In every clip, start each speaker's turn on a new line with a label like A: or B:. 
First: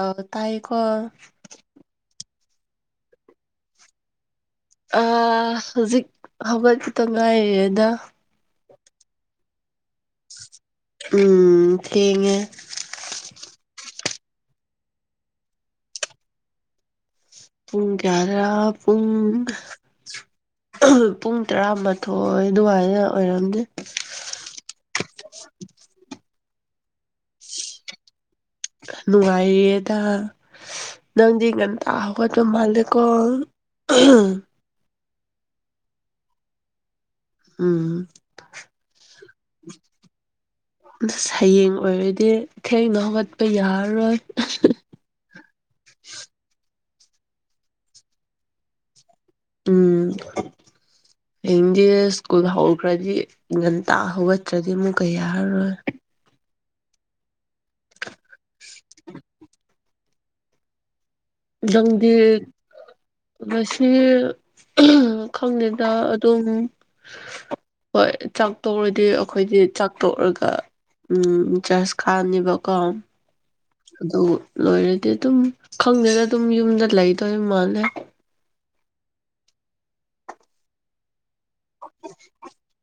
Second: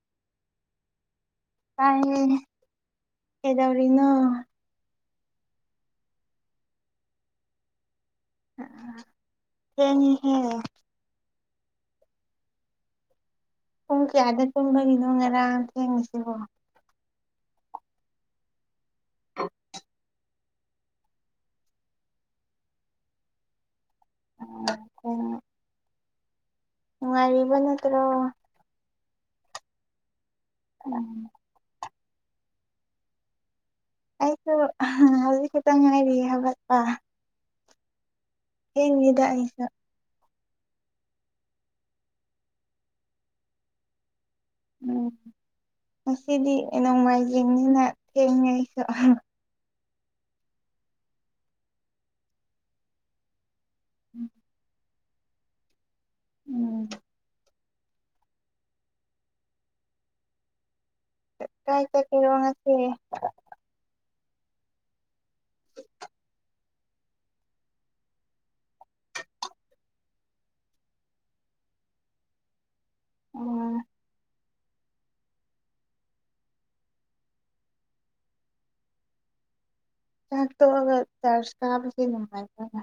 A: ꯑ ꯇꯥꯏꯌꯦꯀꯣ꯫
B: ꯇꯥꯏꯌꯦ ꯀꯩꯗꯧꯔꯤꯅꯣ
A: ꯑ ꯍꯧꯖꯤꯛ ꯍꯧꯒꯠꯄꯗ ꯉꯥꯏꯔꯤꯌꯦꯗ꯫
B: ꯊꯦꯡꯉꯤ꯫
A: ꯎꯝ ꯊꯦꯡꯉꯦ꯫
B: ꯄꯨꯡ ꯀꯌꯥꯗ ꯇꯨꯝꯕꯒꯤꯅꯣ ꯉꯔꯥꯡ ꯊꯦꯡꯉꯤꯁꯤꯕꯣ꯫
A: ꯄꯨꯡ ꯀꯌꯥꯗ ꯄꯨꯡ꯫ ꯄꯨꯡ ꯇꯔꯥꯃꯥꯊꯣꯏ ꯑꯗꯨꯋꯥꯏꯗ ꯑꯣꯏꯔꯝꯅꯤ꯫
B: ꯑꯣ꯫ ꯅꯨꯡꯉꯥꯏꯔꯤꯕ ꯅꯠꯇ꯭ꯔꯣ꯫
A: ꯅꯨꯡꯉꯥꯏꯔꯤꯌꯦꯗ꯫
B: [unintelligible]
A: ꯅꯪꯗꯤ ꯉꯟ ꯇꯥ ꯍꯧꯒꯠꯄ ꯃꯥꯜꯂꯦꯀꯣ꯫
B: ꯑꯩꯁꯨ ꯍꯧꯖꯤꯛ ꯈꯤꯇ ꯉꯥꯏꯔꯤ ꯍꯧꯒꯠꯄ꯫
A: ꯎꯝ꯫
B: ꯊꯦꯡꯉꯤꯗ ꯑꯩꯁꯨ꯫
A: ꯍꯌꯦꯡ ꯑꯣꯏꯔꯗꯤ ꯊꯦꯡꯅ ꯍꯧꯒꯠꯄ ꯌꯥꯔꯔꯣꯏ꯫
B: ꯎꯝ ꯉꯁꯤꯗꯤ ꯅꯣꯡꯃꯥꯏꯖꯤꯡꯅꯤꯅ ꯊꯦꯡꯉ‌ꯦ ꯑꯩꯁꯨ꯫
A: ꯎꯝ ꯍꯌꯦꯡꯗꯤ ꯁ꯭ꯀꯨꯜ ꯍꯧꯈ꯭ꯔꯗꯤ꯫ ꯉꯟꯇꯥ ꯍꯧꯒꯠꯇ꯭ꯔꯗꯤ ꯑꯃꯨꯛꯀ ꯌꯥꯔꯔꯣꯏ꯫
B: ꯎꯝ꯫
A: [unintelligible]
B: ꯀꯥꯏ
A: ꯅꯪꯗꯤ
B: ꯆꯠꯀꯦꯔꯣ ꯉꯁꯤ
A: ꯉꯥꯁ ꯁꯤ ꯈꯪꯗ‌ꯦꯗ ꯑꯗꯨꯝ꯫ ꯍꯣꯏ ꯆꯥꯛꯇꯣꯛꯔꯗꯤ ꯑꯩꯈꯣꯏꯗꯤ ꯆꯥꯛꯇꯣꯛꯔꯒ ꯎꯝ ꯆꯖꯔꯁ ꯈꯥꯟꯅꯦꯕꯀꯣ꯫
B: ꯑꯣ
A: ꯑꯗꯨ ꯂꯣꯏꯔꯗꯤ ꯑꯗꯨꯝ ꯈꯪꯗꯦꯗ ꯑꯗꯨꯝ ꯌꯨꯝꯗ ꯂꯩꯗꯣꯏ ꯃꯥꯜꯂꯦ꯫
B: ꯆꯥꯛꯇꯣꯛꯑꯒ ꯆꯥꯔꯖ ꯀꯥꯕꯁꯦ ꯅꯨꯡꯉꯥꯏꯕ꯭ꯔ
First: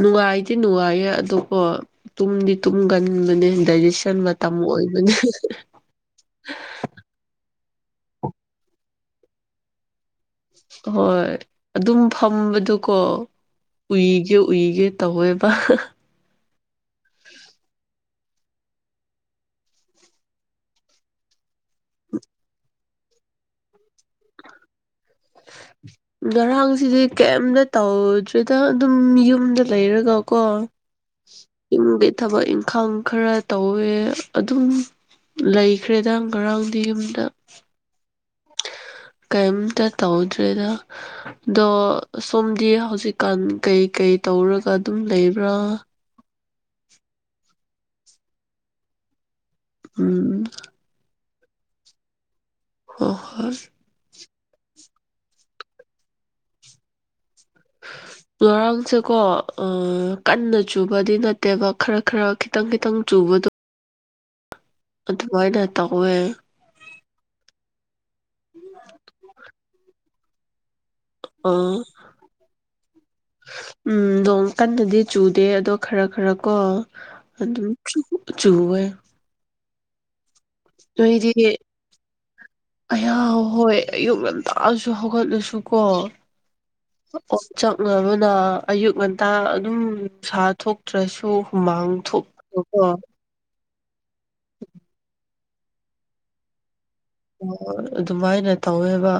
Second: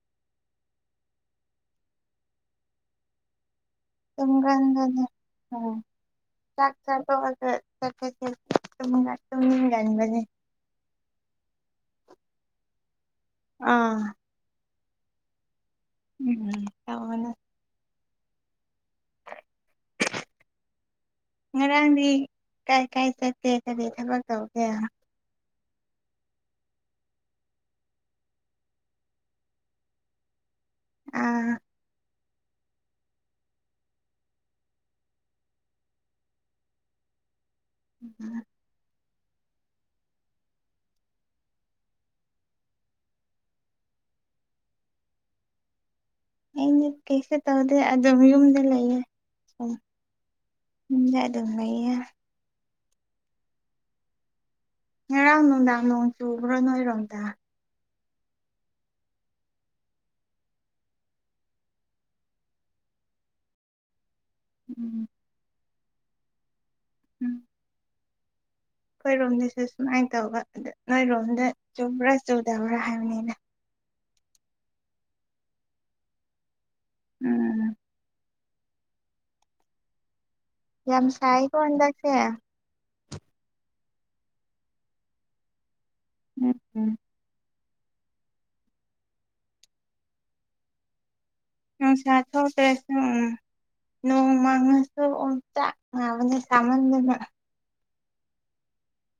A: ꯅꯨꯡꯉꯥꯏꯗꯤ ꯅꯨꯡꯉꯥꯏꯌꯦ ꯑꯗꯨꯀ‌ꯣ ꯇꯨꯝꯗꯤ ꯇꯨꯝꯒꯟꯕꯅꯦ ꯗꯥꯏꯖꯦꯁ ꯁꯟ ꯃꯇꯝ
B: ꯇꯨꯝꯒꯟꯕꯅꯦ
A: ꯑꯣꯏꯕꯅꯤ꯫
B: ꯎꯝ ꯆꯥꯛ ꯆꯥꯊꯣꯛ ꯑꯒ ꯆꯠꯄꯥꯁꯤ ꯇꯨꯝꯅꯤꯡꯉꯥꯏ ꯇꯨꯝꯅꯤꯡꯒꯟꯕꯅꯤ꯫
A: ꯍꯣꯏ ꯑꯗꯨꯝ ꯐꯝꯕꯗꯨꯀꯣ
B: ꯑꯥ
A: ꯎꯏꯒꯦ ꯎꯏꯒꯦ꯫ ꯇꯧꯋꯦꯕ꯫
B: ꯎꯝ ꯇꯧꯕꯅꯤ꯫ ꯉꯔꯥꯡꯗꯤ ꯀꯥꯏ ꯀꯥꯏ ꯆꯠꯁ‌ꯦ ꯀꯔꯤ ꯊꯕꯛ ꯇꯧꯒꯦ
A: [unintelligible] ꯉꯔꯥꯡꯁꯤꯗꯤ ꯀꯩꯝꯇ ꯇꯧꯗ꯭꯭ꯔꯤꯗ ꯑꯗꯨꯝ ꯌꯨꯝꯗ ꯂꯩꯔꯒ ꯀꯣ꯫
B: ꯑꯥ
A: ꯌꯨꯝꯗꯤ ꯊꯕꯛ ꯏꯪꯈꯥꯡ ꯈꯔ ꯇꯧꯋꯦ ꯑꯗꯨꯝ꯫ ꯂꯩꯈ꯭ꯔꯦꯗꯪ ꯉꯔꯥꯡꯗꯤ ꯌꯨꯝꯗ꯫
B: [unintelligible]
A: ꯀꯩꯝꯇ ꯇꯧꯗ꯭ꯔꯦꯗ꯫ ꯑꯗꯣ ꯁꯣꯝꯗꯤ ꯍꯧꯖꯤꯛꯀꯥꯟ ꯀꯩꯀꯩ ꯇꯧꯔꯒ ꯑꯗꯨꯝ ꯂꯩꯕ꯭ꯔꯥ꯫
B: ꯑꯩꯗꯤ ꯀꯩꯁꯨ ꯇꯧꯗꯦ ꯑꯗꯨꯝ ꯌꯨꯝꯗ ꯂꯩꯌꯦ ꯁꯨꯝ
A: ꯎꯝ
B: ꯌꯨꯝꯗ꯫ ꯂꯩꯌꯦ꯫
A: ꯑꯣ ꯍꯣꯏ꯫
B: ꯉꯔꯥꯡ ꯅꯨꯡꯗꯥꯡ ꯅꯣꯡ ꯆꯨꯕ꯭ꯔꯣ ꯅꯣꯏꯔꯣꯝꯗ꯫
A: ꯍ ꯉꯔꯥꯡꯁꯦꯀꯣ ꯀꯟꯅ ꯆꯨꯕꯗꯤ ꯅꯠꯇꯦꯕ ꯈꯔ ꯈꯔ ꯈꯤꯇꯪ ꯈꯤꯇꯪ ꯆꯨꯕꯗꯣ
B: ꯎꯝ
A: ꯑꯗꯨꯃꯣꯏꯅ ꯇꯒꯋꯦ
B: ꯎꯝ ꯑꯩꯈꯣꯏꯔꯣꯝꯗꯁꯨ ꯁꯨꯃꯥꯏꯅ ꯇꯧꯕ ꯑꯗ ꯅꯣꯏꯔꯣꯝꯗ
A: ꯑꯥ
B: ꯆꯨꯕ꯭ꯔꯥ ꯆꯨꯗꯕ꯭ꯔꯥ ꯍꯥꯏꯕꯅꯤꯅ
A: ꯎꯝ ꯅꯣꯡ ꯀꯟꯅꯗꯤ ꯆꯨꯗꯦ ꯑꯗꯣ ꯈꯔ ꯈꯔ ꯀꯣ ꯑꯗꯨꯝ
B: ꯎꯝ
A: ꯆꯨꯍ
B: ꯌꯥꯝ ꯁꯥꯏꯀꯣꯗꯁꯦ
A: ꯑꯍ ꯍꯣꯏ ꯑꯌꯨꯛ ꯌꯥꯝ ꯇꯥꯛꯑꯁꯨ ꯍꯧꯒꯠꯂꯁꯨ ꯀꯣ
B: ꯎꯝ ꯎꯝ
A: ꯑꯣꯠ ꯆꯪꯅꯕꯅ ꯑꯌꯨꯛ ꯉꯟꯇꯥ ꯑꯗꯨꯝ ꯁꯥ ꯊꯣꯛꯇ꯭ꯔꯁꯨ
B: ꯑ
A: ꯍꯨꯃꯥꯡ ꯊꯣꯛꯄꯀꯣ
B: ꯁꯥꯊꯇꯁ ꯎ ꯅꯣꯡ ꯃꯥꯉꯁꯨ ꯑꯣꯝ ꯆꯅꯦ ꯁꯃꯟꯅ
A: ꯑꯣ ꯑꯗꯨꯃꯥꯏꯅ ꯇꯧꯋꯦꯕ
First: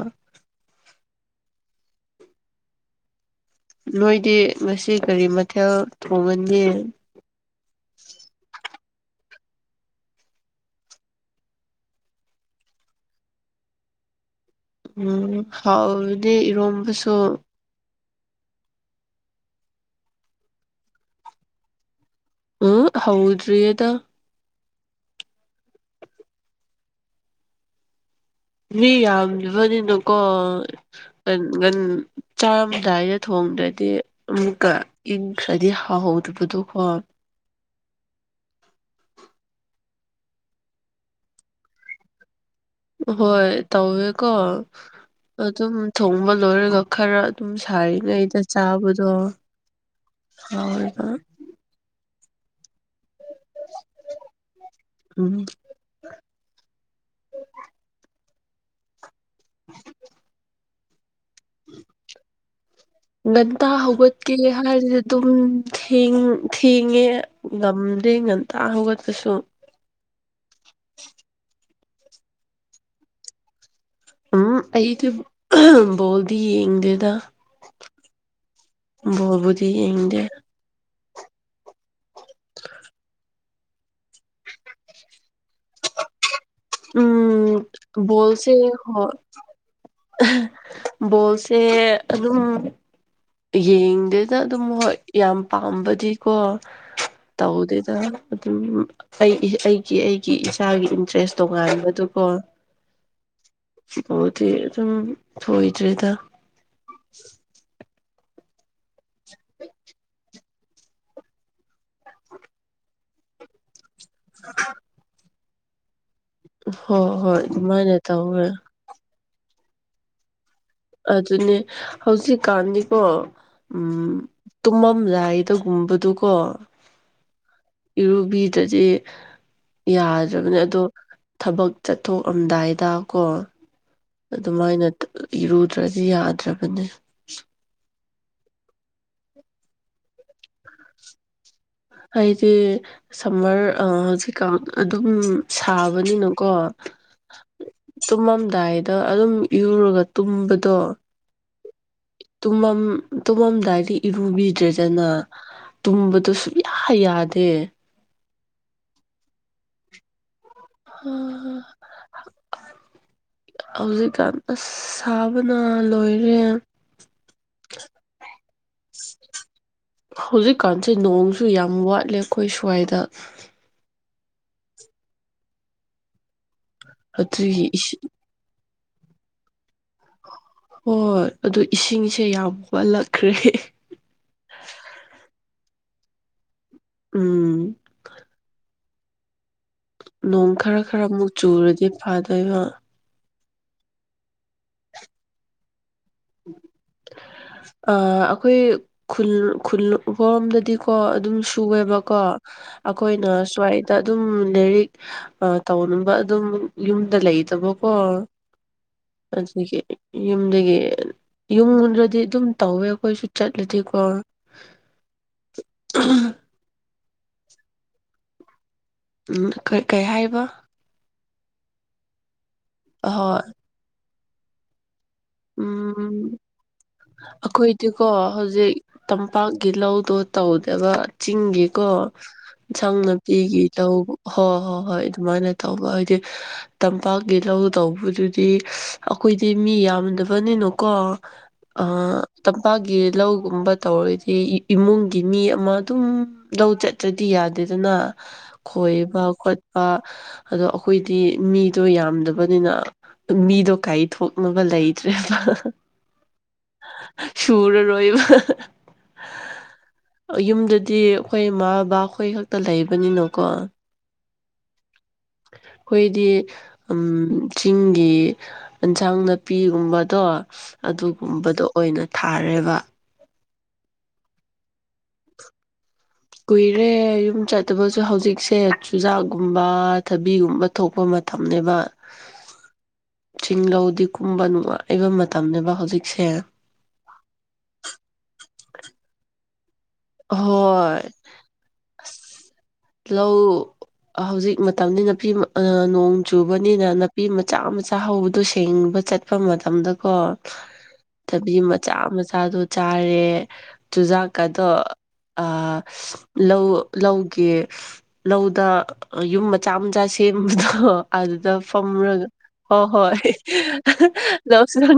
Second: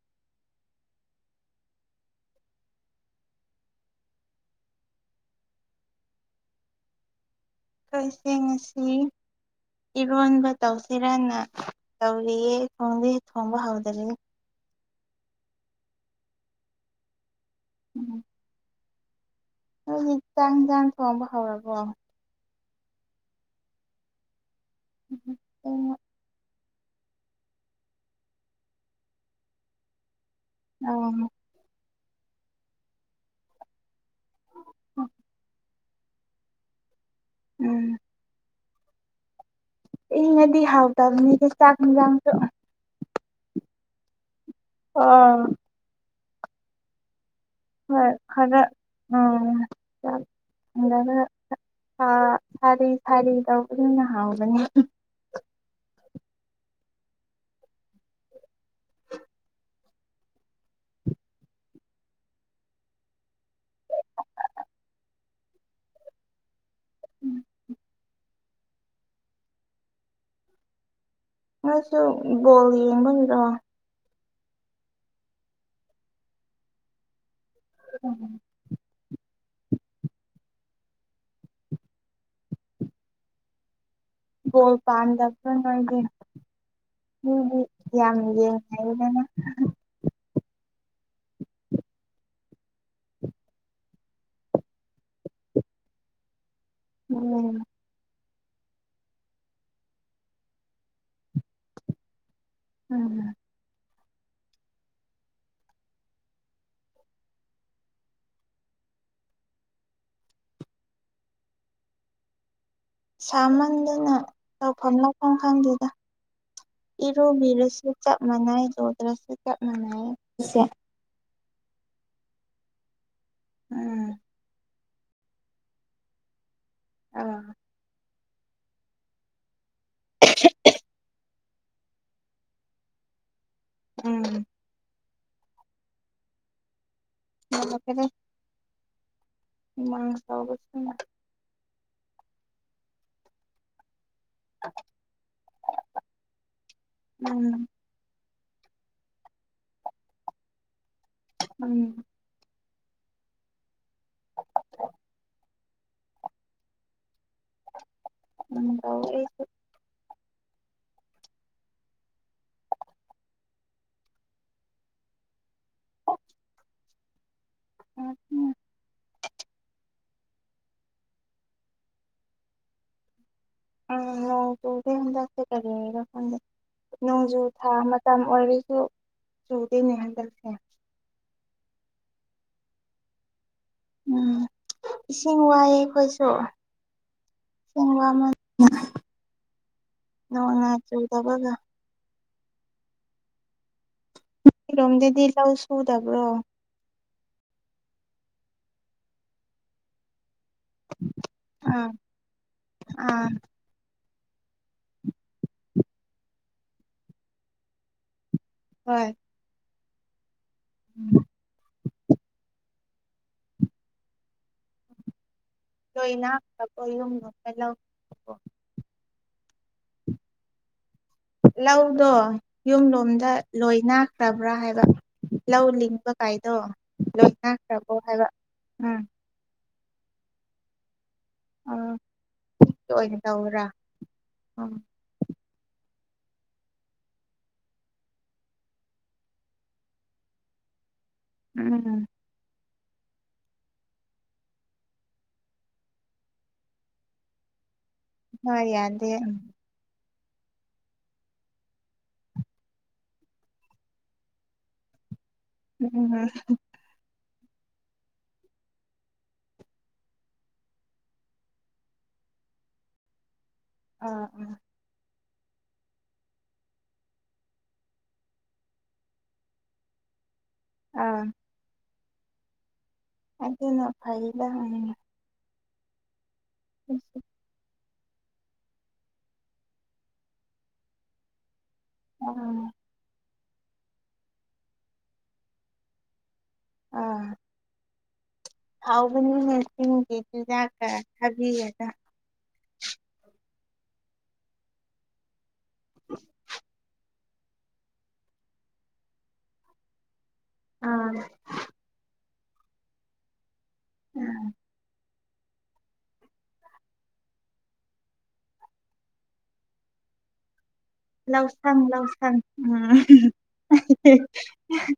A: ꯅꯣꯏꯗꯤ ꯉꯁꯤ ꯀꯔꯤ ꯃꯊꯦꯜ ꯊꯣꯡꯉꯟꯒꯦ
B: ꯑꯩꯣꯏꯁꯤꯡꯦꯡ ꯑꯁꯤ ꯏꯔꯣꯟꯕ ꯇꯧꯁꯤꯔꯅ ꯇꯧꯔꯤꯌꯦ ꯊꯣꯡꯗ ꯊꯣꯡꯕ ꯍꯧꯗꯔꯤ
A: ꯎꯝ ꯍꯥꯎꯗꯤ ꯏꯔꯣꯝꯕꯁꯨ
B: ꯎꯝ ꯍꯧꯖꯤꯛ ꯆꯥꯡ ꯇꯥꯡ ꯊꯣꯡꯕ ꯍꯧꯔꯕꯣ
A: ꯎ ꯍꯥꯎꯗ꯭ꯔꯤ ꯑꯗ
B: ꯎꯝ ꯑꯣ
A: ꯃꯤ ꯌꯥꯝꯕꯅꯤꯅꯨꯀꯣ
B: ꯑꯣ
A: ꯉꯟ ꯆꯥꯃꯗꯥꯏꯗ ꯊꯣꯡꯗ꯭ꯔꯗꯤ ꯑꯃꯨꯛꯀ ꯏꯟꯈ꯭ꯔꯗꯤ ꯍꯥꯎꯍꯧꯗꯕꯗꯣꯀꯣ
B: ꯎꯝ ꯏꯉꯗꯤ ꯍꯥꯎꯗꯕꯅꯤꯅ ꯆꯥꯛ ꯟꯖꯥꯡꯁꯨ
A: ꯍꯣꯏ ꯇꯧꯋꯦꯀꯣ
B: ꯑꯥ
A: ꯑꯗꯨꯝ ꯊꯣꯡꯕ ꯂꯣꯏꯔꯒ ꯈꯔ ꯑꯗꯨꯝ
B: ꯍꯣꯏ
A: ꯁꯥꯔꯤꯉꯩꯗ
B: ꯈꯔ
A: ꯆꯥꯕꯗꯣ
B: ꯎꯝ ꯆꯥꯛ
A: ꯍꯥꯎꯔꯒ
B: ꯊꯣꯡꯔꯒ ꯁꯥꯔꯤ ꯁꯥꯔꯤ ꯇꯧꯕꯗꯨꯅ ꯍꯥꯎꯕꯅꯦ
A: ꯎꯝ ꯍ ꯉꯒꯟꯇꯥ ꯍꯧꯒꯠꯀꯦ ꯍꯥꯏꯔꯗꯤ ꯑꯗꯨꯝ ꯊꯦꯡ ꯊꯦꯡꯉꯦ ꯉꯝꯗꯦ ꯉꯟꯇꯥ ꯍꯧꯒꯠꯄꯁꯨ
B: ꯅꯣꯏꯁꯨ ꯒꯣꯜ ꯌꯦꯡꯕꯅꯤꯔꯣ
A: ꯎꯝ ꯑꯩꯗꯤ ꯕꯣꯜꯗꯤ ꯌꯦꯡꯗꯦꯗ
B: ꯎꯝ
A: ꯕꯣꯕꯨꯗꯤ ꯌꯦꯡꯗꯦ
B: ꯄꯥꯟꯗꯄ ꯃꯒꯦ ꯎꯝ ꯌꯥꯝ
A: ꯕꯣꯜꯁꯦ ꯍꯣꯏ
B: ꯌꯦꯡꯉꯗꯅ
A: ꯕꯣꯜꯁꯦ ꯑꯗꯨꯝ ꯌꯦꯡꯗꯦꯅ ꯑꯗꯨꯝ ꯍꯣꯏ ꯌꯥꯝ ꯄꯥꯝꯕꯗꯤꯀꯣ
B: ꯎꯝ
A: ꯇꯧꯗꯦ ꯑꯗꯨꯝ ꯑꯩ ꯑꯩꯒꯤ ꯑꯩꯒꯤ ꯏꯁꯆꯥꯒꯤ ꯏꯟꯇꯔꯦꯁ ꯇꯣꯉꯥꯟꯕꯗꯨꯀꯣ
B: ꯎꯝꯝ
A: ꯁꯤꯐꯥꯎꯗꯤ ꯑꯗꯨꯝ ꯊꯣꯏꯗ꯭ꯔꯦꯗ ꯍꯨꯠ
B: ꯁꯥꯃꯟꯗꯨꯅ ꯇꯧꯐꯝ ꯂꯧꯐꯝ ꯈꯪꯗꯦꯗ
A: ꯍꯣꯏ ꯍꯣꯏ
B: ꯏꯔꯨꯕꯤꯔꯁꯨ
A: ꯑꯗꯨꯃꯥꯏꯅ
B: ꯆꯞ
A: ꯇꯧꯋꯦ
B: ꯃꯥꯟꯅꯏ ꯆꯧꯗ꯭ꯔꯁꯨ ꯆꯞ ꯃꯥꯟꯅꯦ
A: ꯑꯗꯨꯅꯦ ꯍꯧꯖꯤꯛꯀꯥꯟꯗꯤꯀꯣ ꯎꯝ ꯇꯨꯝꯃꯝꯗꯥꯏꯗ ꯒꯨꯝꯕ ꯗꯨꯀꯣ
B: ꯑꯥ
A: ꯏꯔꯨꯕꯤꯗꯗꯤ ꯌꯥꯗ꯭ꯔꯕꯅꯦ ꯑꯗꯣ ꯊꯕꯛ ꯆꯠꯊꯣꯛ ꯑꯝꯗꯥꯏꯗ ꯀꯣ
B: ꯎꯝ
A: ꯑꯗꯨꯃꯥꯏꯅ ꯏꯔꯨꯗ꯭ꯔꯗꯤ ꯌꯥꯗ꯭ꯔꯕꯅꯦ
B: ꯐꯔ‌ꯦ ꯐꯔ‌ꯦ ꯍꯨꯃꯥꯡ ꯁꯧꯕꯖꯤꯅ
A: ꯑꯩꯗꯤ ꯁꯝꯃꯔ ꯑ ꯍꯧꯖꯤꯛ ꯑꯗꯨꯝ ꯁꯥꯕꯅꯤꯅꯀꯣ
B: ꯎꯝ
A: ꯇꯨꯝꯃꯝꯗꯥꯏꯗ ꯑꯗꯨꯝ ꯏꯨꯔꯒ ꯇꯨꯝꯕꯗꯣ
B: ꯎꯝ
A: ꯇꯨꯝꯃꯝ ꯇꯨꯝꯃꯝꯗꯥꯏꯗꯤ ꯏꯔꯨꯕꯤꯗ꯭ꯔꯦꯗꯅ ꯇꯨꯝꯕꯗ ꯁꯨꯡꯌꯥ ꯌꯥꯗꯦ
B: [unintelligible]
A: ꯑ ꯍꯧꯖꯤꯛ ꯀꯥꯟ ꯑꯁ ꯁꯥꯕꯅ ꯂꯣꯏꯔꯦ
B: ꯎꯝ ꯎꯝ
A: ꯍꯧꯖꯤꯛꯀꯥꯟꯁꯦ ꯅꯣꯡꯁꯨ ꯌꯥꯝ ꯋꯥꯠꯂꯦ ꯑꯩꯈꯣꯏ ꯁ꯭ꯋꯥꯏꯗ
B: ꯎꯝ ꯅꯣꯡꯇꯨꯒꯤ ꯍꯟꯗꯛꯁꯦ ꯀꯔꯤ ꯍꯥꯏꯔꯣ ꯈꯪꯗꯦ ꯅꯣꯡꯖꯨ
A: ꯑꯗꯨꯒꯤ
B: ꯊꯥ
A: ꯏꯁꯤꯡ
B: ꯃꯇꯝ ꯑꯣꯁꯨ ꯆꯧꯗ ꯅꯍꯦꯟꯗꯁꯦ
A: ꯍꯣꯏ ꯑꯗꯨ ꯏꯁꯤꯡꯁꯦ ꯌꯥꯝ ꯋꯥꯠꯂꯛꯈ꯭ꯔꯦ
B: ꯎꯝ ꯏꯁꯤꯡ ꯋꯥꯏꯑꯦ ꯑꯩꯈꯣꯏꯁꯨ
A: ꯎꯝ
B: ꯁꯦꯡ ꯋꯥ
A: ꯅꯣꯡ ꯈꯔ ꯈꯔ ꯑꯃꯨꯛ ꯆꯨꯔꯗꯤ ꯐꯥꯗꯣꯏꯕ
B: ꯔꯣꯝꯗꯗꯤ ꯂꯧ ꯁꯨꯗꯕ꯭ꯔꯣ
A: ꯑ ꯑꯩꯈꯣꯏ ꯈꯨꯜ ꯈꯨꯜꯈ‌ꯣꯏꯔ‌ꯣꯝꯗꯗꯤ ꯀꯣ ꯑꯗꯨꯝ
B: ꯑꯥ
A: ꯁꯨꯋꯦꯕꯀꯣ
B: ꯑꯥ
A: ꯑꯩꯈꯣꯏꯅ ꯁ꯭ꯋꯥꯏꯗ ꯗ ꯑꯗꯨꯝ ꯂꯥꯏꯔꯤꯛ ꯇꯧꯅꯕ ꯑꯗꯨꯝ ꯌꯨꯝꯗ ꯂꯩꯇꯕꯀꯣ
B: ꯍꯣꯏ
A: ꯑꯗꯨꯒꯤ ꯌꯨꯝꯗꯒꯤ ꯌꯨꯝꯗꯗꯤ ꯑꯗꯨꯝ ꯇꯧꯋꯦ ꯑꯩꯈꯣꯏꯁꯨ ꯆꯠꯂꯗꯤꯀꯣ
B: ꯂꯣꯏ ꯂ ꯌꯨꯝ
A: ꯎꯝ ꯑꯩꯈꯣꯏ ꯀ ꯀꯩ ꯍꯥꯏꯕ
B: ꯂꯧꯗꯣ ꯌꯨꯝ ꯂꯣꯝꯗ
A: ꯑꯍꯣꯏ
B: ꯂꯣꯏꯅꯥ ꯈ꯭ꯔꯕ꯭ꯔꯥ ꯍꯥꯏꯕ ꯂꯧ
A: ꯎꯝ
B: ꯂꯤꯡꯕ ꯀꯥꯏꯗꯣ ꯂꯣꯏꯅꯈ꯭ꯔꯕꯣ ꯍꯥꯏꯕ ꯎꯝ
A: ꯄꯠꯀꯤ ꯂꯧꯗꯣ ꯇꯧꯗꯕ ꯆꯤꯡꯒꯤꯀꯣ
B: ꯑꯥ
A: ꯑꯦꯟꯁꯥꯡ
B: ꯑꯣꯏꯅ
A: ꯅꯥꯄꯤꯒꯤ
B: ꯇꯧꯕ꯭ꯔꯥ
A: ꯇꯧꯕ ꯍꯣꯏ
B: ꯎꯝ
A: ꯍꯣꯏ ꯍꯣꯏ ꯑꯗꯨꯃꯥꯏꯅ ꯇꯧꯕ ꯍꯥꯏꯗꯤ ꯇꯝꯄꯥꯛꯀꯤ ꯂꯧ ꯇꯧꯕꯗꯨꯗꯤ ꯑꯩꯈꯣꯏꯗꯤ ꯃꯤ ꯌꯥꯝꯅ ꯅꯤꯅꯨꯀꯣ ꯑ
B: ꯎꯝ
A: ꯇꯝꯄꯥꯛꯀꯤ ꯂꯧꯒꯨꯝꯕ ꯇꯧꯔꯒꯗꯤ ꯏꯃꯨꯡꯒꯤ ꯃꯤ ꯑꯃ ꯑꯗꯨꯝ ꯂꯧ ꯆꯠꯇ꯭ꯔꯗꯤ ꯌꯥꯗꯦꯗꯅ
B: ꯍꯣꯏ ꯌꯥꯗꯦ
A: ꯈꯣꯏꯕ ꯑꯗꯣ ꯑꯩꯈꯣꯏꯗꯤ ꯃꯤꯗꯣ ꯌꯥꯝꯗꯕꯅꯤꯅ ꯃꯤꯗꯣ ꯀꯥꯏꯊꯣꯛꯅꯕ ꯂꯩꯇ꯭ꯔꯦꯕ
B: ꯎꯝ
A: ꯁꯨꯔ ꯔꯣꯏꯕ ꯌꯨꯝꯗꯗꯤ ꯑꯩꯈꯣꯏ ꯏꯃꯥ ꯕꯕꯥ ꯑꯩꯈꯣꯏ ꯈꯛꯇ ꯂꯩꯕꯅꯤꯅꯀꯣ
B: ꯑꯥ ꯑꯥ
A: ꯑꯩꯈꯣꯏꯗꯤ ꯎ ꯆꯤꯡꯒꯤ ꯑꯦꯟꯁꯥꯡ ꯅꯥꯄꯤꯒꯨꯝꯕꯗꯣ
B: ꯑꯥ
A: ꯑꯗꯨꯒꯨꯝꯕꯗꯣ ꯑꯣꯏꯅ ꯊꯥꯔꯦꯕ
B: ꯑꯗꯨꯅ ꯐꯥꯏꯗ ꯑꯣꯏꯅ ꯑꯣꯏꯅ
A: ꯀꯨꯏꯔꯦ ꯌꯨꯝ ꯆꯠ ꯑꯗꯨꯕꯨꯁꯨ ꯍꯧꯖꯤꯛꯁꯦ ꯆꯨꯖꯥꯛꯒꯨꯝꯕ ꯊꯕꯤꯒꯨꯝꯕ ꯊꯣꯛꯄ ꯃꯇꯝꯅꯦꯕ
B: ꯎꯝ
A: ꯆꯤꯂꯧꯗꯤ ꯀꯨꯝꯕ ꯅꯨꯡꯉꯥꯏꯕ ꯃꯇꯝꯅꯦꯕ ꯍꯧꯖꯤꯛꯁꯦ
B: ꯑꯥ ꯍꯥꯎꯕꯅꯤꯅꯁꯤꯡꯒꯤꯤꯟꯒꯤ ꯆꯤꯟꯖꯥꯛꯀ
A: ꯍꯣꯏ
B: ꯊꯥꯕꯤꯔꯒ
A: ꯂꯧ ꯍꯧꯖꯤꯛ ꯃꯇꯝꯅꯤ ꯅꯥꯄꯤ ꯅꯣꯡ ꯆꯨꯕꯅꯤꯅ ꯊꯕꯤ ꯃꯆꯥ ꯃꯆꯥ ꯍꯧꯕꯗꯣ ꯁꯦꯡꯕ ꯆꯠꯄ ꯃꯇꯝꯗꯀꯣ
B: ꯑꯥ
A: ꯗꯕꯤ ꯆꯥ ꯃꯆꯥꯗꯣ ꯆꯥꯔꯦ
B: ꯑꯥ
A: ꯆꯨꯖꯥꯛꯀꯗꯣ ꯑ ꯂꯧ ꯂꯧꯒꯦ ꯂꯧꯗ ꯌꯨꯝ ꯃꯆꯥ ꯃꯆꯥ ꯁꯦꯝꯕꯗꯣ ꯑꯗꯨꯗ
B: ꯂꯧꯁꯪ
A: ꯐꯝꯨꯔꯒ
B: ꯂꯧꯁꯪ
A: ꯍꯣꯏ
B: ꯎꯝ
A: ꯍꯣꯏ ꯂꯧꯁꯤꯅ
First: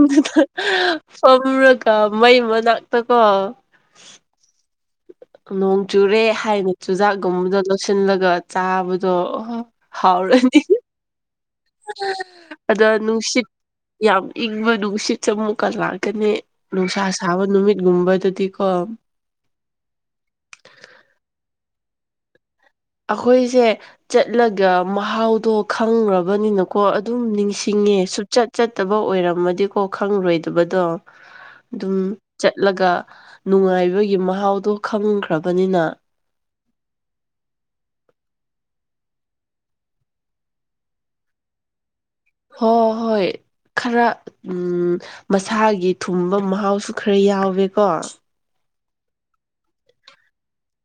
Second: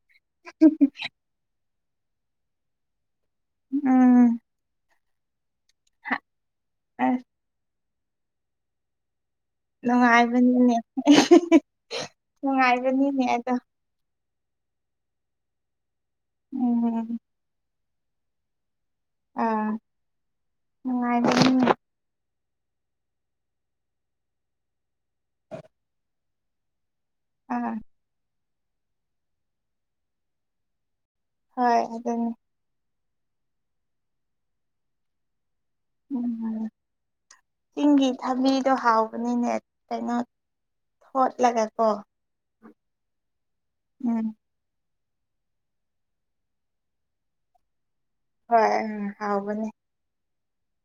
A: ꯀꯝ꯭ꯔꯒ ꯃꯩ ꯃꯅꯥꯛꯇꯀꯣ
B: ꯎꯝ
A: ꯅꯣꯡ ꯆꯨꯔꯦ ꯍꯥꯏꯅ
B: ꯑꯁ
A: ꯆꯨꯖꯥꯛꯒꯨꯝꯕꯗ ꯂꯣꯁꯤꯜꯂꯒ ꯆꯥꯕꯗꯣ ꯍꯥꯎꯔꯅꯤ
B: ꯅꯨꯡꯉꯥꯏꯕꯅꯤꯅꯦ
A: ꯑꯗ
B: ꯅꯨꯡꯉꯥꯏꯕꯅꯤꯅꯦ
A: ꯅꯨꯡꯁꯤꯠ
B: ꯑꯗꯣ
A: ꯌꯥꯝ ꯏꯪꯕ ꯅꯨꯡꯁꯤꯠꯁꯦ ꯑꯃꯨꯛꯀ ꯂꯥꯛꯑꯒꯦ ꯀꯅꯤ ꯅꯨꯡꯁꯥ
B: ꯎꯝ
A: ꯁꯥꯕ ꯅꯨꯃꯤꯠꯒꯨꯝꯕꯗꯗꯤꯀꯣ
B: ꯑꯥ ꯅꯨꯡꯉꯥꯏ
A: ꯑꯩꯈꯣꯏꯁꯦ ꯆꯠꯂꯒ ꯃꯍꯥꯎꯗꯣ ꯈꯪꯈ꯭ꯔꯕꯅꯤꯅ ꯀꯣ ꯑꯗꯨꯝ
B: ꯑꯥ
A: ꯅꯤꯡꯁꯤꯡꯉꯦ ꯁꯨꯆꯠ ꯆꯠꯇꯕ ꯑꯣꯏꯔꯝꯃꯗꯤꯀꯣ ꯈꯪꯂꯔꯣꯏꯗꯕꯗꯣ
B: ꯍꯣꯏ
A: ꯑꯗꯨꯝ
B: ꯑꯗꯨꯅꯤ
A: ꯆꯠꯂꯒ ꯅꯨꯡꯉꯥꯏꯕꯒꯤ ꯃꯍꯥꯎꯗꯣ ꯈꯪꯈ꯭ꯔꯕꯅꯤꯅ
B: ꯎꯝꯝ ꯆꯤꯡꯒꯤ ꯊꯕꯤꯗꯣ ꯍꯥꯎꯕꯅꯤꯅꯦ ꯀꯩꯅꯣ ꯊꯣꯠꯂꯒꯀꯣ
A: ꯍꯣꯏ ꯍꯣꯏ ꯈꯔ
B: ꯎꯝ
A: ꯎꯝ ꯃꯁꯥꯒꯤ ꯊꯨꯝꯕ ꯃꯍꯥꯎꯁꯨ ꯈꯔ ꯌꯥꯎꯋꯦꯀꯣ
B: ꯍꯣꯏ ꯎꯝ ꯍꯥꯎꯕꯅꯤ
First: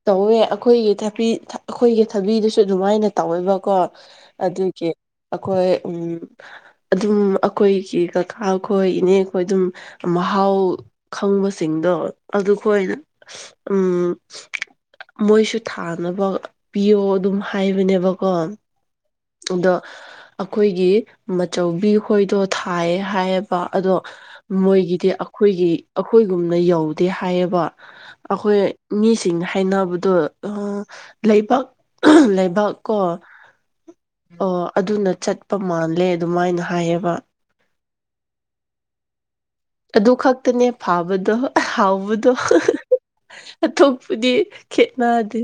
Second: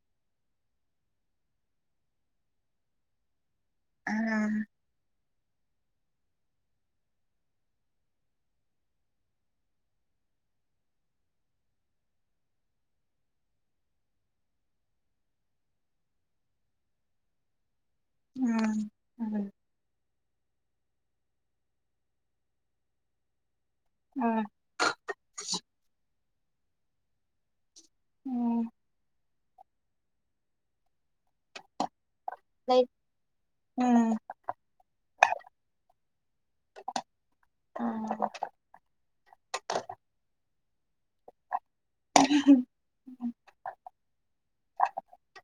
A: ꯇꯧꯋꯦ ꯑꯩꯈꯣꯏꯒꯤ ꯊꯕꯤ ꯑꯩꯈꯣꯏꯒꯤ ꯊꯕꯤꯗꯨꯁꯨ ꯑꯗꯨꯃꯥꯏꯅ ꯇꯧꯋꯦꯕꯀꯣ
B: ꯑꯥ
A: ꯑꯗꯨ ꯑꯩꯈꯣꯏ ꯎꯝ ꯑꯗꯨꯝ ꯑꯩꯈꯣꯏꯒꯤ ꯀꯀꯥ ꯑꯩꯈꯣꯏ ꯏꯅꯦ ꯑꯩꯈꯣꯏ ꯑꯗꯨꯝ ꯃꯍꯥꯎ ꯈꯪꯕꯁꯤꯡꯗꯣ ꯑꯗꯨꯈꯅ ꯎꯝ ꯃꯣꯏꯁꯨ ꯊꯥꯅꯕ ꯄꯤꯌꯣ ꯑꯗꯨꯝ ꯍꯥꯏꯕꯅꯦꯕ
B: ꯎꯝ ꯎꯝ
A: ꯑꯗꯣ ꯑꯩꯈꯣꯏꯒꯤ ꯃꯆꯧꯕꯤ ꯈꯣꯏꯗꯣ ꯊꯥꯏꯌꯦ ꯍꯥꯏꯌꯦꯕ ꯑꯗꯣ
B: ꯑꯥ
A: ꯃꯣꯏꯒꯤꯗꯤ ꯑꯩꯈꯣꯏꯒꯤ ꯑꯩꯈꯣꯏꯒꯨꯝꯅ ꯌꯧꯗꯦ ꯍꯥꯏꯌꯦꯕ ꯑꯩꯈꯣꯏ
B: ꯎꯝ
A: ꯃꯤꯁꯤꯡꯅ ꯍꯥꯏꯅꯕꯗꯣ ꯂꯩꯕꯥꯛꯕ ꯗꯥꯛ
B: ꯂꯩ
A: ꯀꯣ
B: ꯎꯝ
A: ꯑꯣ ꯑꯗꯨꯅ ꯆꯠꯄ ꯃꯥꯜꯂꯦ ꯑꯗꯨꯃꯥꯏꯅ ꯍꯥꯏꯌꯦꯕ
B: ꯑꯥ
A: ꯑꯗꯨ ꯈꯛꯇꯅꯦ ꯐꯥꯕꯗꯣ ꯍꯥꯎꯕꯗꯣ ꯑꯇꯣꯞꯄꯨꯗꯤ ꯈꯦꯠꯅꯗꯦ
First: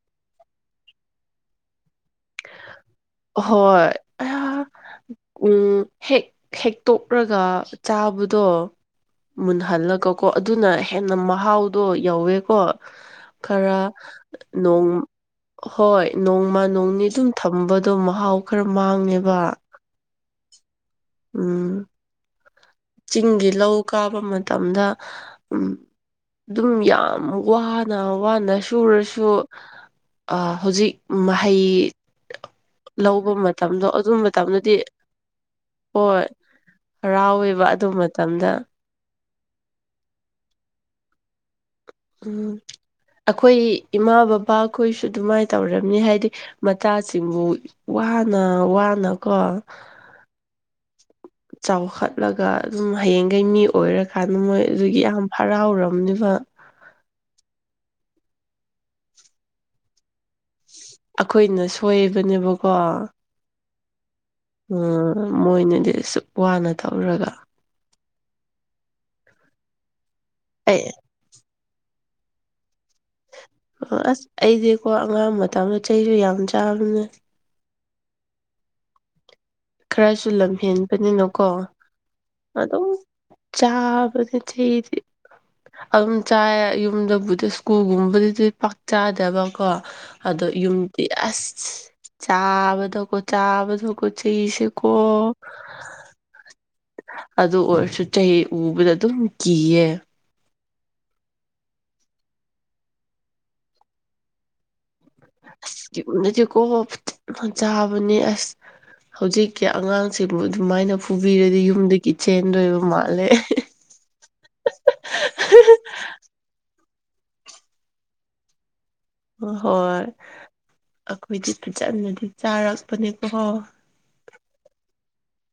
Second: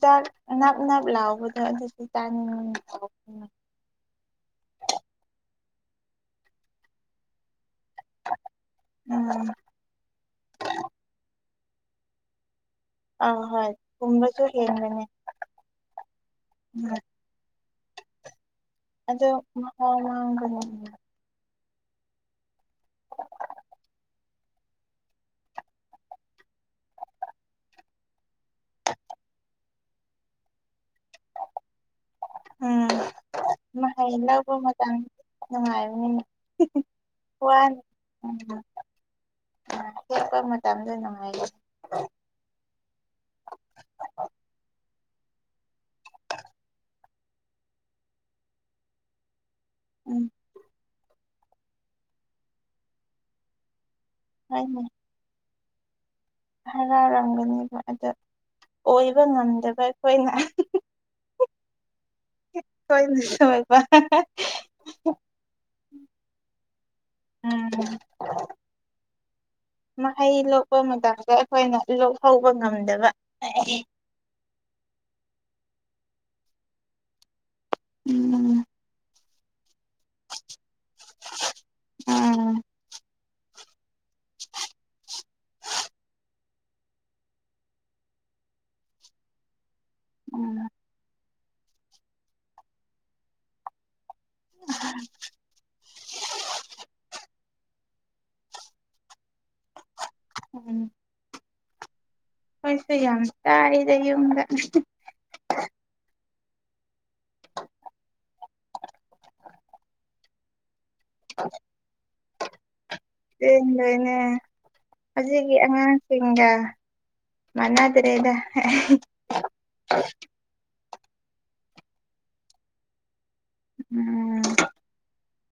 B: ꯆꯗ ꯅꯞ ꯅꯞ ꯂꯥꯎꯕꯗꯣ ꯑꯗꯨꯗꯤ ꯇꯥꯅꯤꯡ ꯊꯕ
A: ꯍꯣꯏ ꯎꯝ ꯍꯦꯛ ꯍꯦꯛꯇꯣꯛꯂꯒ ꯆꯥꯕꯗꯣ
B: ꯎꯝ
A: ꯃꯨꯟꯍꯜꯂꯒꯀꯣ ꯑꯗꯨꯅ ꯍꯦꯟꯅ ꯃꯍꯥꯎꯗꯣ ꯌꯥꯧꯋꯦꯀꯣ
B: ꯑꯥ ꯍꯣꯏ ꯄꯨꯝꯕꯁꯨ
A: ꯈꯔꯣꯡ
B: ꯍꯦꯟꯕꯅꯦ
A: ꯍꯣꯏ ꯅꯣꯡꯃ
B: ꯎꯝ
A: ꯅꯣꯡꯅꯤ ꯑꯗꯨꯝ ꯊꯝꯕꯗꯣ ꯃꯍꯥꯎ ꯈꯨꯔꯃꯥꯡ
B: ꯑꯗꯣ ꯃ
A: ꯎꯝ ꯆꯤꯡꯒꯤ ꯂꯧ ꯀꯥꯕ ꯃꯇꯝꯗ ꯎꯝ ꯑꯗꯨꯝ ꯌꯥꯝ ꯋꯥ ꯅ ꯋꯥꯅ ꯁꯨꯔꯁꯨ ꯍꯧꯖꯤꯛ ꯃꯍꯩ
B: ꯎꯝ
A: ꯂꯧꯕ ꯃꯇꯝꯗꯣ ꯑꯗꯨ
B: ꯃꯍꯩ ꯂꯕꯨ
A: ꯃꯇꯝꯗꯗꯤ
B: ꯃꯗꯥꯥꯡ ꯅꯨꯡꯉꯥꯏ ꯃꯤ
A: ꯍꯣꯏ ꯍꯔꯥꯎꯋꯦꯕ
B: ꯀꯅꯤ
A: ꯑꯗꯨ
B: ꯎ
A: ꯃꯇꯝꯗ
B: ꯑ ꯀꯦꯄ ꯃꯝꯗꯦ ꯅꯥꯏ
A: ꯎꯝ ꯑꯩꯈꯣꯏ ꯏꯃꯥ ꯕꯕꯥꯈꯣꯏꯁꯨ ꯑꯗꯨꯃꯥꯏꯅ ꯇꯧꯝꯅꯤ ꯍꯥꯏꯗꯤ ꯃꯆꯥꯁꯤꯡꯕꯨ ꯋꯥꯅ ꯋꯥꯅꯀꯣ
B: ꯎꯝ
A: ꯆꯥꯎꯈꯠꯂꯒ ꯑꯗꯨꯝ ꯍꯌꯦꯡꯈꯩ ꯃꯤ ꯑꯣꯏꯔꯀꯥꯟꯗ ꯃꯣꯏ ꯑꯗꯨꯒꯤ ꯌꯥꯝ ꯍꯔꯥꯎꯔꯝꯂꯤꯕ
B: ꯍꯔꯥꯎꯔꯝꯒꯅꯦꯕ ꯑꯗ ꯑꯣꯏꯕ ꯉꯝꯗꯕ ꯑꯩꯈꯣꯏꯅ
A: ꯑꯩꯈꯣꯏꯅꯁꯨ ꯍꯕꯅꯦ
B: ꯀꯣꯏꯅꯤ ꯁꯣꯏꯕ
A: ꯎ ꯃꯣꯏꯅꯗꯤ ꯑꯁꯨꯛ ꯋꯥꯅ ꯊꯧꯔꯒ
B: ꯎꯝ ꯃꯍꯩ ꯂꯣꯛꯄ
A: ꯑꯩ
B: ꯃꯇꯝꯗ ꯑꯩꯈꯣꯏꯅ ꯂꯣꯛꯍꯧꯕ ꯉꯝꯗꯕ
A: ꯑꯁ ꯑꯩꯗꯤꯀꯣ ꯑꯉꯥꯡ ꯃꯇꯝꯗꯣ ꯆꯩꯁꯨ ꯌꯥꯝ ꯆꯥꯕꯅꯦ
B: ꯎꯝ
A: ꯈꯔꯁꯨ ꯂꯝꯍꯦꯟꯕꯅꯤꯅꯀꯣ
B: ꯎꯝ
A: ꯑꯗꯨꯝ ꯆꯥꯕꯗ ꯆꯩꯗꯤ ꯑꯗꯨꯝ ꯆꯥꯏ ꯌꯨꯝꯗꯕꯨꯗꯤ ꯁ꯭ꯀꯨꯜꯒꯨꯝꯕꯗꯨꯗꯤ ꯄꯥꯛ ꯆꯥꯗꯕ ꯀꯣ ꯑꯗꯣ
B: ꯎꯝ
A: ꯌꯨꯝꯗꯤ ꯑꯁ ꯆꯥꯕꯗꯀꯣ ꯆꯥꯕꯗꯀꯣ ꯁꯤꯁꯤꯀꯣ ꯑꯗꯨ ꯑꯣꯏꯔꯁꯨ ꯆꯍꯤ ꯎꯕꯗ ꯑꯗꯨꯝ ꯀꯤꯌꯦ
B: ꯎꯝ ꯃꯣꯏꯁꯨꯦ ꯌꯥꯝ ꯇꯥꯔꯤꯗ ꯌꯨꯝꯗ
A: ꯑꯁ ꯅꯗꯤ ꯀꯣ ꯆꯥꯕꯅꯤ ꯑꯁ ꯍꯧꯖꯤꯛꯀꯤ ꯑꯉꯥꯡꯁꯤꯕꯨ ꯑꯗꯨꯃꯥꯏꯅ ꯐꯨꯕꯤꯔꯗꯤ ꯌꯨꯝꯗꯒꯤ ꯆꯦꯟꯗꯣꯏꯕ ꯃꯥꯜꯂꯦ
B: ꯆꯦꯟꯗꯣꯏꯅꯦ ꯑꯁꯤꯒꯤ ꯑꯉꯥꯡꯁꯤꯡꯒ ꯃꯅꯥ ꯑꯗꯨꯔꯦ ꯏꯗ
A: ꯍꯣꯏ ꯑꯩꯈꯣꯏꯗꯤ ꯐꯖꯅꯗꯤ ꯆꯥꯔꯛꯄꯅꯦꯀꯣ ꯍꯣ
B: ꯎꯝ